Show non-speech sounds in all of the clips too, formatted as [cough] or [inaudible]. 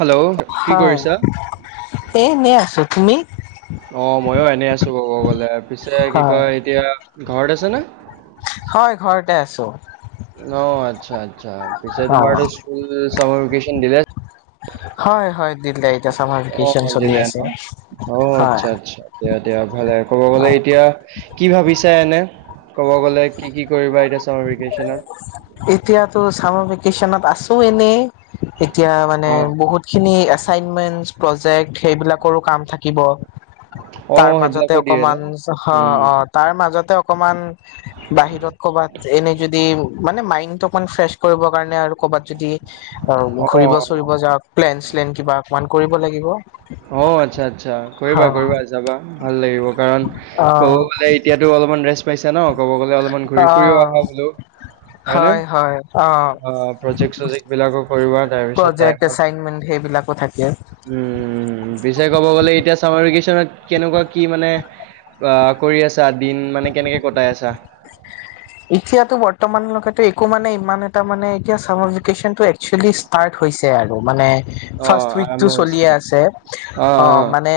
Hello কি কৰিছা এই এনে আছো তুমি ব গলে পিছে কি হয় কয় এতিয়া ঘৰত আছেনে হয় ঘৰতে আছো অ', আচ্ছা আচ্ছা পিছে অ তোমাৰ স্কুল চামাৰভেকেশন দিলে হয় হয় দিলে এতিয়া চামাৰ অ ভেকেচন চলি দিলে আছে ন অ হয় আচ্ছা আচ্ছা দিয়া দিয়া ভালে ক'ব গ'লে এতিয়া কি ভাবিছা এনে ক'ব গ'লে কি কি কৰিবা এতিয়া চামাৰ ভেকেশ্যনত এতিয়াতো চামাৰ ভেকেশচনত আছো এনেই এতিয়া মানে অ', বহুত খিনি এচাইণ্টমেণ্ট প্ৰজেক্ট সেইবিলাকৰো কাম থাকিব তাৰ অ', মাজতে সেইবিলাকো দিয়ে ন? অকমান অ উম, অ তাৰ মাজত অকমান বাহিৰত কৰ'বাত এনে যদি মানে মাইণ্ডটো অকমান ফ্ৰেচ কৰিব কাৰণে আৰু ক'বাত যদি অ', ঘূৰিব অ'। চুৰিব যাও প্লেনচ [unintelligible] প্লেন কিবা অকমান কৰিব লাগিব অ আচ্ছা আচ্ছা কৰিবা অ কৰিবা যাবা ভাল লাগিব কাৰণ ক'ব অ', গলে এতিয়াতো অলপমান ৰেষ্ট পাইছা ন কব গ'লে অলপমান ঘূৰি ফুৰিও অ আহা বোলো। হয়নে, হয়, হয়, অ প্ৰজেক্ট চজেক্ট বিলাকো কৰিবা তাৰপিছত টাইমত এইবিলাকো থাকে। উম। উম পিছে ক'ব গ'লে এতিয়া চামাৰ ভেকেচনত কেনেকোৱা কি মানে অ কৰি আ ছা দিন মানে কেনেকে কটাই আছা? এতিয়াতো বৰ্তমানলৈকেতো একো মানে ইমান এটা মানে এতিয়া চামাৰ ভেকেচনটো একচুৱেলি ষ্টাৰ্ট হৈছে আৰু। মানে অ' ফাৰ্ষ্ট উইকটো আৰম্ভ চলিয়ে হৈছেহে। আছে, অ মানে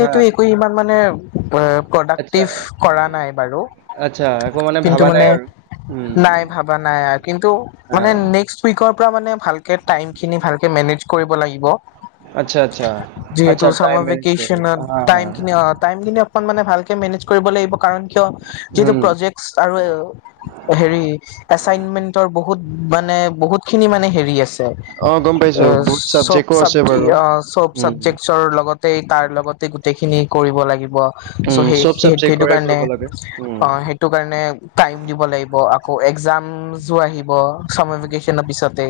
হা, একো ইমান মানে আ আচ্ছা, প্ৰডাক্টিভ কৰা নাই বাৰু। আচ্ছা একো মানে ভাবা নাই আৰু। উম, নাই ভাৱা নাই আও কিন্তু আ, মানে নেক্সট উইকৰ পৰা মানে ভালকে টাইমখিনি ভালকে মেনেজ কৰিব লাগিব। আচ্ছা আচ্ছা। আচ্ছা যিহেতু টাইম চামাৰ মেনেজ কৰি, ভেকেশ্যনত হা, হা, টাইমখিনি অ টাইমখিনি অকমান ম ভালকে মেনেজ কৰিব লাগিব কাৰণ কিয় যিটো উম। প্ৰজেক্টচ আৰু হেৰি এচাইনমেন্টৰ বহু ত মানে বহুতখিনি মানে হেৰি আছ অ গম পাইছো বহুত চাবজেক্টো চব-চাব আছে বাৰু। আ, চব উম। চাবজেক্টছৰ লগতে তাৰ লগতে গোটেইখিনি কৰিব লাগিব, উম চ' চব সেই-সেই সেইটো চাবজেক্টৰে কাৰণে। কৰিব লাগে। উম। অ', সেইটো কাৰণে টাইম দিব লাগিব আকৌ, একজামো আহিব। চামাৰ ভেকেশচনৰ পিছতে।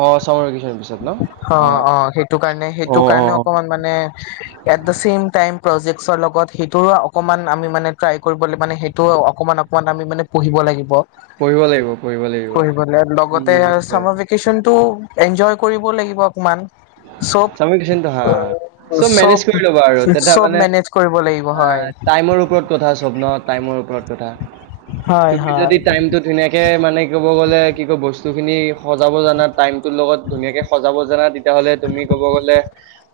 অ চামাৰ ভেকেচনৰ পিছত ন? অ' অ', সেইটো কাৰণে অ সেইটো অ। কাৰণে অকমান মানে এট দা চেম টাইম প্ৰজেক্টছৰ লগত সেইটোৰ অকণমান আমি মানে ট্ৰাই কৰিবলৈ মানে সেই তো অকমান-অকমান আমি মানে পঢ়িব লাগিব। পঢ়িব লাগিব। পঢ়িব লাগিব। পঢ়িবলৈ লগতে উম। সেইটোৱে চামাৰ ভেকচনটো এনজয় কৰিব লাগিব। অকমান চব চামাৰ ভেকেচনটো হা', চব মেনেজ কৰি ল'বা আৰু তাতে চব মানে মেনেজ কৰিব লাগিব আহ হয় আ টাইমৰ ওপৰত কথা চ'ব ন টাইমৰ ওপৰত। কথা, হয় তুমি যদি হয় টাইমটো ধুনীয়াকে মানে, ক'ব গলে কি কৈ বস্তু খিনি সজাব জানা টাইমটোৰ লগত ধুনীয়াকে সজাব জানা তেতিয়াহলে তুমি কব গলে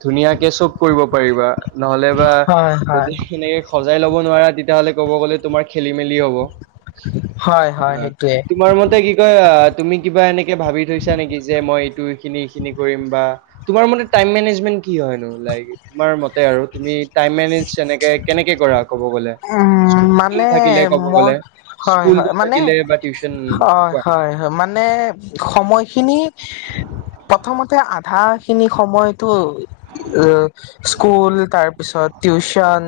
ধুনীয়াকে চব কৰিব পাৰিবা নহলে বা হয় হয় যদি সেনেকে সজাই লব নোৱাৰা, তেতিয়াহলে ক'ব গলে তোমাৰ খেলি মেলি হব। হয়। হয় অ', সেইটোৱে তোমাৰ মতে কি কয় আ, তুমি কিবা এনেকে ভাবি থৈছা নেকি যে মই এইটো খিনি খিনি কৰিম বা তোমাৰ মতে টাইম মেনেজমেণ্ট কি হয়নো? লাইক তোমাৰ মতে আৰু তুমি টাইম মেনেজ তেনেকে কেনেকে কৰা? ক'ব গলে, উম স্কুল টোল মানে থাকিলে ক'ব গ'লে, মই স্কুল টোল থাকিলে বা টিউচন কোৱা হয়-হয়। মানে সময়খিনি, প্ৰথমতে আধা সেইখিনি সময়ত ত অ স্কুল তাৰপিছত টিউচন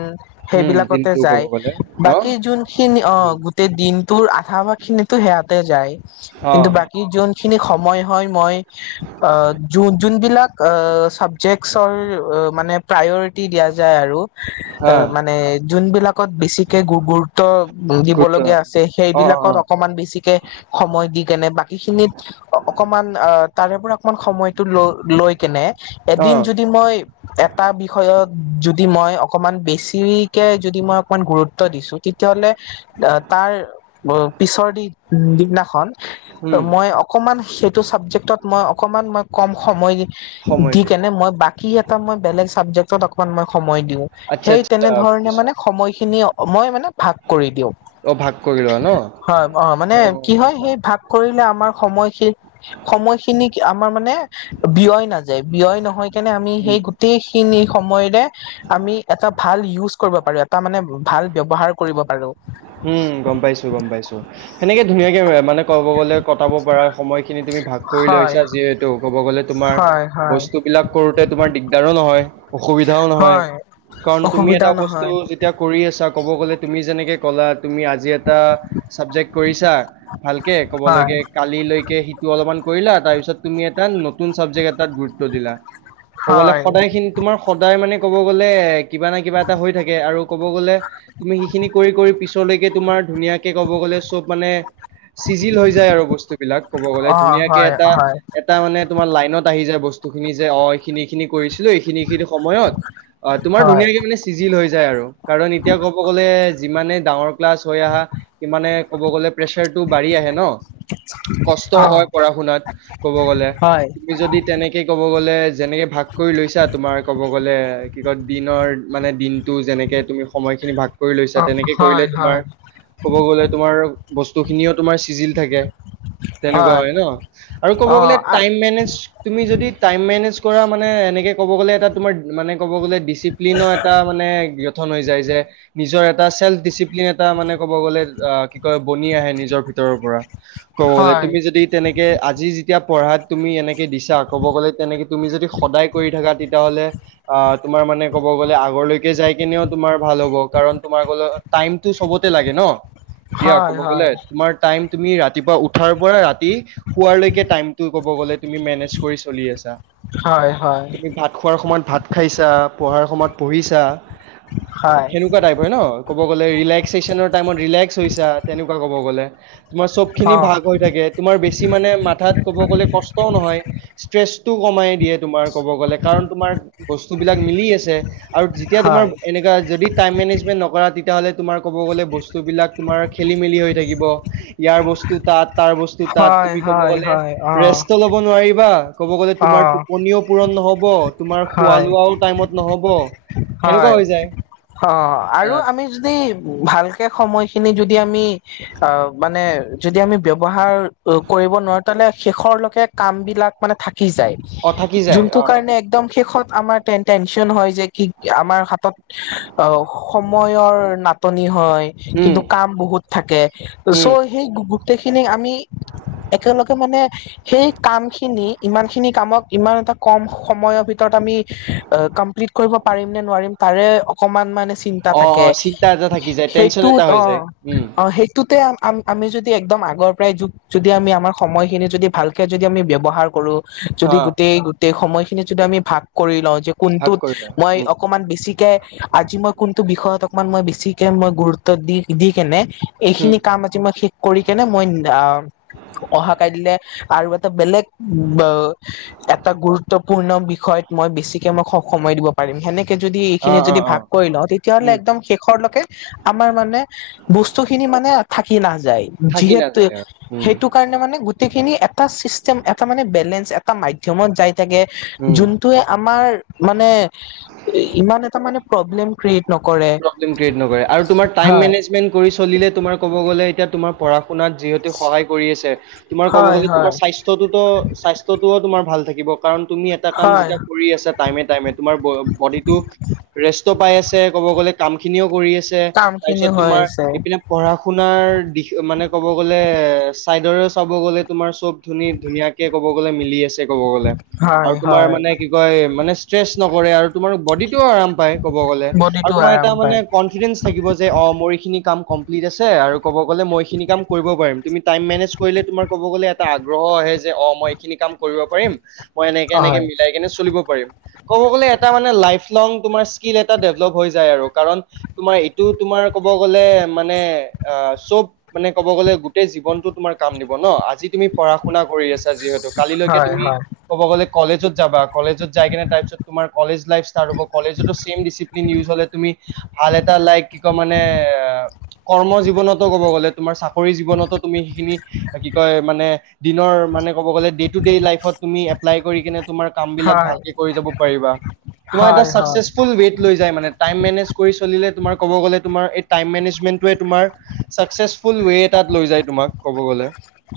উম সেইবিলাক দিনটো চাই ক'ব গ'লে ন বাকী যোনখিনি অ, উম, গোটেই দিনটোৰ আধা বা খিনিতো সেয়াতে যায়। অ কিন্তু বাকীজন যোনখিনি সময় হৈ মই আ, যো - যোনবিলাক আ, চাবজেক্টচৰ মানে প্ৰায়ৰিতী দিয়া যায় আৰু আ হা মানে যোনবিলাক কত বেছিকে গু-গুৰুত্ব দিব গুৰুত্ব লগা আছে অ অ সেইবিলাকত অ অকমান বেছিকে সময় দি কেনে বাকী খিনিত অকমান তাৰে পৰা অকমান সময়তো লৈ কেনে অ, এদিন যদি মই এটা বিষয়ত যদি মই অকমান বেছি কে যদি মই অকণমান গুৰুত্ব দিছো তেতিয়াহলে আ তাৰ পিছৰ দিনাখন উম মই অ কমান সেইটো চাবজেক্টত মই অকমান মই কম সময় সময় দি দিয়া কেনে মই বাক কি এটা মই বেলেগ চাবজেক্টত অকনমান মই সময় দিওঁ, আচ্ছা সেই আচ্ছা তেনেধৰণে বুজিছো মানে সময় খিনি মই মানে ভাগ কৰি দিওঁ। অ ভাগ কৰি লোৱা ন হয় অ মানে কি হয়, সেই ভাগ কৰিলে আমাৰ সময়খিন সময়খিনি আমাৰ মানে ব্যয় নাযায়, ব্যয় নহয় কেনে আমি উম হেই গুতেই খিনি সময়ৰে আমি এটা ভাল ইউজ কৰিব পাৰো, এটা মানে ভাল ব্যৱহাৰ কৰিব পাৰো। উম গম পাইছো-গম পাইছো। সেনেকে ধুনীয়াকে মানে, ক'ব গ'লে কটাব পাৰ সময় খিনি তুমি ভাগ কৰি হয় লৈছা যিহেতু ক'ব গ'লে তোমাৰ হয় হয় বস্তু বিলাক কৰোতে তোমাৰ দিগদাৰো নহয়। অসুবিধাও নহয়। হয় কাৰণ তুমি অসুবিধা এটা বস্তু নহয় যেতিয়া কৰি আছা ক'ব গ'লে তুমি যেনেকে ক'লা তুমি আজি এটা চাবজেক্ট কৰিছা ভালকে হয় ক'বলৈকে কালিলৈকে সিটো অলপমান কৰিলা, তাৰপিছত তুমি এটা নত নতুন চাবজেক্ট এটাত গুৰুত্ব দিলা। ক'ব গলে হয় সদায় খিনি তোমাৰ সদায় মানে ক'ব গ'লে কিবা না কিবা এটা হৈ থাকে আৰু ক'ব গ'লে তুমি সেইখিনি কৰি-কৰি পিছলৈকে তোমাৰ ধুনীয়াকৈ ক'ব গ'লে চব মানে চিজিল হৈ যায় আৰু বস্তু বিলাক ক'ব গ'লে অ', ধুনীয়াকে হয়, হয়, এটা-এটা মানে তোমাৰ লাইনত আহি যায় বস্তু বস্তু খিনি যে অঁ এই খিনি খিনি কৰিছিলো এইখিনি খিনি সময়ত অঁ তোমাৰ হয়, ধুনীয়াকে মানে চিজিল হৈ যায় আৰু কাৰণ এতিয়া ক'ব গ'লে যিমানে ডাঙৰ ক্লাছ হৈ আহা সিমানে ক'ব গ'লে প্ৰেচাৰটো বাঢ়ি আহে ন। কষ্ট অ', হয় পঢ়া শুনাত কব গ'লে হয়, তুমি যদি তেনেকে ক'ব গলে যেনেকে ভাগ কৰি লৈছা তোমাৰ ক'ব গ'লে কি কয় দিনৰ মানে দিন তো যেনেকে তুমি সময় খিনি ভাগ কৰি লৈছা অ', তেনেকে কৰিলে হয়, তোমাৰ হয়, ক'ব গলে তোমাৰ বস্তু খিনিওঁ তোমাৰ চিজিল থাকে। তেনেকুৱা হয় ন আৰু ক'ব গলে অ', আ, টাইম মেনেজ তুমি যদি টাইম মেনেজ কৰা মানে এনেকে কব গলে এটা মানে কব গলে এটা ডিচিপ্লিন এটা মানে ঠন হৈ যায় যে নিজৰ এটা চেলপ্ ডিচিপ্লিন এটা মানে কব গলে আ কি কয় বনি আহে নিজৰ ভিতৰৰ পৰা ক'বলে হয়, তুমি যদি তেনেকে আজি যেতিয়া পঢ়াত তুমি এনেকে দিছা ক'ব গ'লে তেনেকে তুমি যদি সদায় কৰি থাকা তেতিয়াহ'লে আহ তোমাৰ মানে ক'ব গলে আগলৈকে যাই কেনেও তোমাৰ ভাল হ'ব কাৰণ তোমাৰ টাইমটো চবতে লাগে ন এতিয়া হয়, ক'ব গ'লে হয়, তোমাৰ টাইম তুমি ৰাতিপুৱা উঠাৰ পৰা ৰাতি হোৱালৈকে টাইমটো ক'ব গ'লে তুমি মেনেজ কৰি চলি আছা। হয়, হয়, তুমি ভাত খোৱাৰ সময়ত ভাত খাইছা, পঢ়াৰ সময়ত পঢ়িছা হয়, সেনেকুৱা টাইপ হয় ন। কব গ'লে ৰিলেক্স চিজেনৰ টাইমত ৰিলেক্স হৈছা তেনেকুৱা ক'ব গ'লে তোমাৰ চবখিনি অ', ভাগ হৈ থাকে তোমাৰ বেছি মানে মাথাত ক'ব গ'লে কষ্টও নহয় ষ্ট্ৰেছ টো কমাই দিয়ে। তোমাৰ কব গ'লে কাৰণ তোমাৰ বস্তু বিলাক মিলি আছে আৰু যেতিয়া তোমাৰ হয়, এনেকা যদি টাইম মেনেজমেণ্ট নকৰা তেতিয়াহ'লে তোমাৰ ক'ব গ'লে বস্তু বিলাক তোমাৰ খেলি মেলি হৈ থাকিব ইয়াৰ বস্তু তাত তাৰ বস্তু তাত হয়, তুমি ক'ব হয়, গ'লে হয়, অ', ৰেষ্ট ল'ব নোৱাৰিবা ক'ব গ'লে তোমাৰ অ', টোপনিও পূৰণ নহ'ব তোমাৰ খোৱা হয়, লোৱাও টাইমত নহ'ব সেনেকুৱা হয় হৈ যায় অঁ আৰু আহ আমি যদি ভালকে সময়খিনি যদি আমি অঁ মানে যদি আমি ব্যৱহাৰ কৰিব নোৱাৰো তালে শেষৰলৈকে কাম বিলাক মানে থা- কি যায় অ থাকি যায় যোনটো অ কাৰণে একদম শেষত আমাৰ টে টেনচন হয় যে কিক আমাৰ হাতত অঁ সময়ৰ নাটনি হয়। উম কিন্তু কাম বহুত থাকে উম চ' সেই গোটেইখিনি আমি একেলগে মানে সেই কাম খিনি ইমান খিনি কামক ইমান এটা কম সময়ৰ ভিতৰত আমি কমপ্লিট কৰিব পাৰিম নে নোৱাৰিম তাৰে অকণমান মানে চিন্তা অ থাকে অ চিন্তা এটা থাকি যায় টেনচন এটা সেইটোত হৈ অঁ যায় উম অঁ সেইটোতে আম আমি যদি একদম আগৰ পৰাই য যদি আমি আমাৰ সময়খিনি যদি ভালকৈ যদি আমি ব্যৱহাৰ কৰোঁ, যদি অ গোটেই গোটেই সময় খিনিত যদি আমি ভাগ কৰি লওঁ যে ভাগ কোনটোত কৰি লওঁ মই উম অকমান বেছিকে আজি মই কোনটো বিষয়ত অকমান মই বেছিকে মই গুৰুত্ব দি দি কেনে উম এইখিনি কাম আজি মই সেশ কৰি কেনে মই অহা কাই দিলে আৰু এটা বেলেগ এটা গুৰুত্বপূৰ্ণ বিষয়। মই বেছিকে মই সময় দিব পাৰিম সেনেকে। যদি অ এইখিনি অ যদি অ ভাগ কৰি লওঁ তেতিয়াাহ'লে উম একদম শেষৰলৈকে আমাৰ মানে বস্তু খিনি মানে। থাকি নাযায়। থাকি নাযায় থাকি যিহেতো নাযায় আৰু উম সেইটো কাৰণে গোটেই খিনি এটা চিডিএম মানে এটা বেলেন্স। মাধ্মত যাই থাকে উম যোনটোৱে আমাৰ। মানে ইমান এটা মানে প্ৰব্লেম ক্ৰিয়েট। নকৰে ৰ্পবেলেম ক্ৰিয়েট নকৰে আৰু তোমাৰ টাইম হয় মেনেজমেন্ট কৰি চলিলে তোমাৰ ক'ব গ'লে এতিয়া তোমাৰ। শুনাত যিহেতু সহায় কৰি আছে তোমাৰ ক'ব হয় গ'লে তোমাৰ হয় স্বাস্থ্যটোতো স্বাস্থ্যত তোমাৰ। ভাল থাকিব। কাৰণ তুমি এটা কাম হয় যেতিয়া কৰি আছা টাইমে টাইমে তোমাৰ বডিটো ৰেষ্ট পাই আছে। ক'ব গ'লে কাম খিনিও কৰি আছে কাম তাৰ খিনি পিছত হৈ তোমাৰ আছে এইপিনে পঢ়া। আপোনাৰ মানে ক'ব গ'লে চাইডৰে চাব গ'লে তোমাৰ চব ধুন ধুনীয় ক'ব। ক'ব গ'লে ‌মিলি আছে ক'ব গ'লে আৰু হয় তোমাৰ হয় মানে কি কয় মানে ইষ্ট্ৰছ নকৰে আৰু। তোমাৰ বডিটোও আৰাম পায় ক'ব গ'লে, আৰু বডিটো তোমাৰ এটা আৰাম মানে পায় কনফিডে থাকিব যে অ মোৰ এইখিনি। কাম কমপ্লিট আছে আৰু ক'ব গ'লে মই খিনি। কাম কৰিব পাৰিম তুমি টাইম মেনেজ কৰিলে তোমাৰ ক'ব গ'লে এটা আগ্ৰহ আহে যে অ মই এইখিনি ক। কৰিব পাৰিম মই এনেকে এনেকে হয় মিলাই কিনে চলিব পাৰিম ক'ব গ'লে এটা মানে লাইফ। তোমাং তোমাৰ এটা স্কিল ডেভলপমেণ্টৰ। ডেভেলপ হ'য় যায় আৰু কাৰণ তোমাৰ এইটো তোমাৰ ক'ব গ'লে মানে অ চব মানে। ক'ব গ'লে গোটেই জীৱনতো তোমাৰ কাম দিব ন আজি। আজি তুমি পঢ়া শুনা কৰি আছা যিহেতু কালিলৈকে হয় তুমি হয় ক'ব গ'লেজত যাবা। কলেজত যাই কিনে তাৰপিছ তোমাৰ কলেজ লাইফ ষ্টাৰ হ'ব। কলেজতো চেম ডিচিপ্লিন। নিউজ তুমি ভাল এটা লাইক কি কয় মানে। কৰ্ম জীৱনতো ক'ব গ'লে তোমাৰ চাকৰি জীৱনতো তুমি সেইখিনি কি কয় মানে দিনৰ। মানে ক'ব গ'লে ডে টু ডে লাইফত তুমি এপ্লাই কিনে। তোমাৰ কাম বিলাক হয় ভালকে কৰি যাব পাৰিবা তোমাৰ এটা হয় হয় চাক্সেছফুল ৱেব। থাকি যায় মানে টাইম মেনেজ কৰি চলিলে তোমাৰ ক'ব গ'লে তোমাৰ এই টাইম মেনেজমেন্টৱে তোমাৰ চাক্সেছফুল। ৱে এটাত লৈ যায় তোমাক ক'ব গ'লে।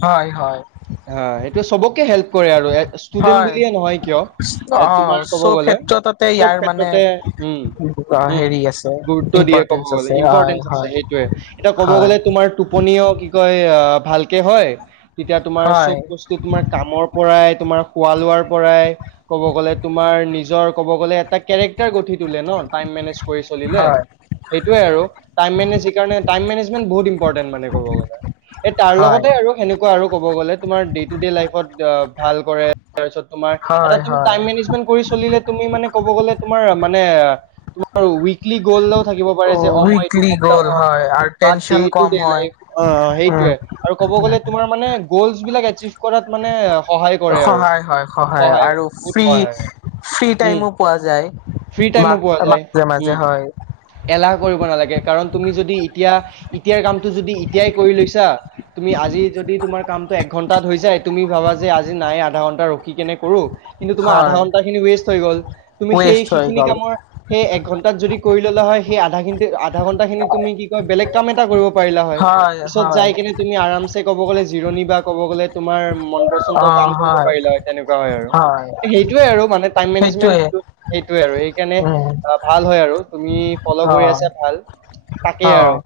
হয় হয়। হা সেইটোৱে চবকে হেল্প কৰে আৰু ষ্টুডেন্ট হয় বুলিয়ে নহয় কিয় এ অ তোমাৰ ক'ব চব গ'লে। ক্ষেত্ৰততে চব ইয়াৰ মানে ক্ষেত্ৰতে উম। অ উম হেৰি আছে গুৰুত্ব দিয়ে ক'ব ইম্পৰ্টেঞ্চ গ'লে আছে হয় ইম্পৰ্টেঞ্চ আছে হয় সেইটোয়ে এতিয়া ক'ব হয় গ'লে তোমাৰ। টোপনিও কি কয় ভালকে হয় তেতিয়া তোমাৰ চব হয় বস্তু তোমাৰ কামৰ পৰাই। তোমাৰ খোৱা লোৱাৰ পৰাই ক'ব গ'লে, তোমাৰ নিজৰ ক'ব গ'লে এটা কেৰেক্টাৰ গঠিত। তোলে টাইম মেনেজ কৰি চলিলে। হয় সেইটোৱে আৰু টাইম মেনেজ সেইকাৰণে বহুত ইম্পটেট মানে ক'ব গ'লে। এ তাৰ হয় লগতে আৰু সেনেকুৱা আৰু ক'ব গ'লে তোমাৰ ডে টু ডে লাইফত। ভাল কৰে তাৰপিছত তোমাৰ হয় এতিয়া হয় টাইম মেনেজমেন্ট কৰি চলিলে তুমি মানে ক'ব গ'লে তোমাৰ। মানে তোমাৰ ওৱিকলি গ'লেও থাকিব পাৰে যে মই এইটো উইকলি সপ্তা গ'ল অ। হয় আৰু বা ডে টেনচন টু কম ডে হয় লাইফ উম সেইটোৱেই আৰু ক'ব উম। গ'লে তোমাৰ মানে গলছ বিলাক। আৰছিভ কৰাত মানে। সহায় কৰে আৰু সহায় হয় সহায় আৰু হয় বহুত ফ্ৰী সহায় হয় ফ্ৰী উম। টাইমো পোৱা যায় ফ্ৰী মা টাইমো পোৱা যায় মাজে উ মাজে হয় এলাহ কৰিব নালাগে। কাৰণ তুমি যদি এতিয়া এতিয়াৰ কামটো যদি এতিয়াই কৰি লৈছা। তুমি আজি যদি তোমাৰ কামটো একঘণ্টাত হৈ যায় তুমি ভাবা যে। আজি নাই আধা ঘন্টা ৰখি কিনে কৰোঁ, কিন্তু তোমাৰ আধা হয় ঘন্টা খিনি ৱেষ্ট হৈ গ'ল তুমি সেই। ৱেষ্ট [unintelligible] হৈ সেইখিনি গ'ল কামৰ সেই এক ঘন্টাত যদি কৰি ললা হয়, সেই আধা আধা ঘন্টা খিনি তুমি কি কয় বেলেগ। [unintelligible] কাম এটা কৰিব পাৰিলা হয় পিছত যাই কিনে তুমি আৰামছে ক'ব গ'লে জিৰণি বা ক'ব গ'লে তোমাৰ। [unintelligible] ওম মন পচন্দ কাম কৰিব পাৰিলা হ'য়। তেনেকুৱা হয় আৰু সেইটোয়ে আৰু মানে টাইম সেইটোৱে মেনেজমেন্ট। এইটো আৰু সেইকাৰণে উম ভাল হয় আৰু তুমি ফল' অ কৰি আছা ভাল। তাকেই অ আৰু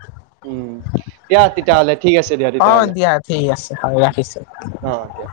উম দিয়া তেতিয়া হ'লে। ঠিক আছে দিয়া অ তেতিয়াহ'লে দিয়া ঠিক আছে হয় ৰাখিছো অ দিয়া।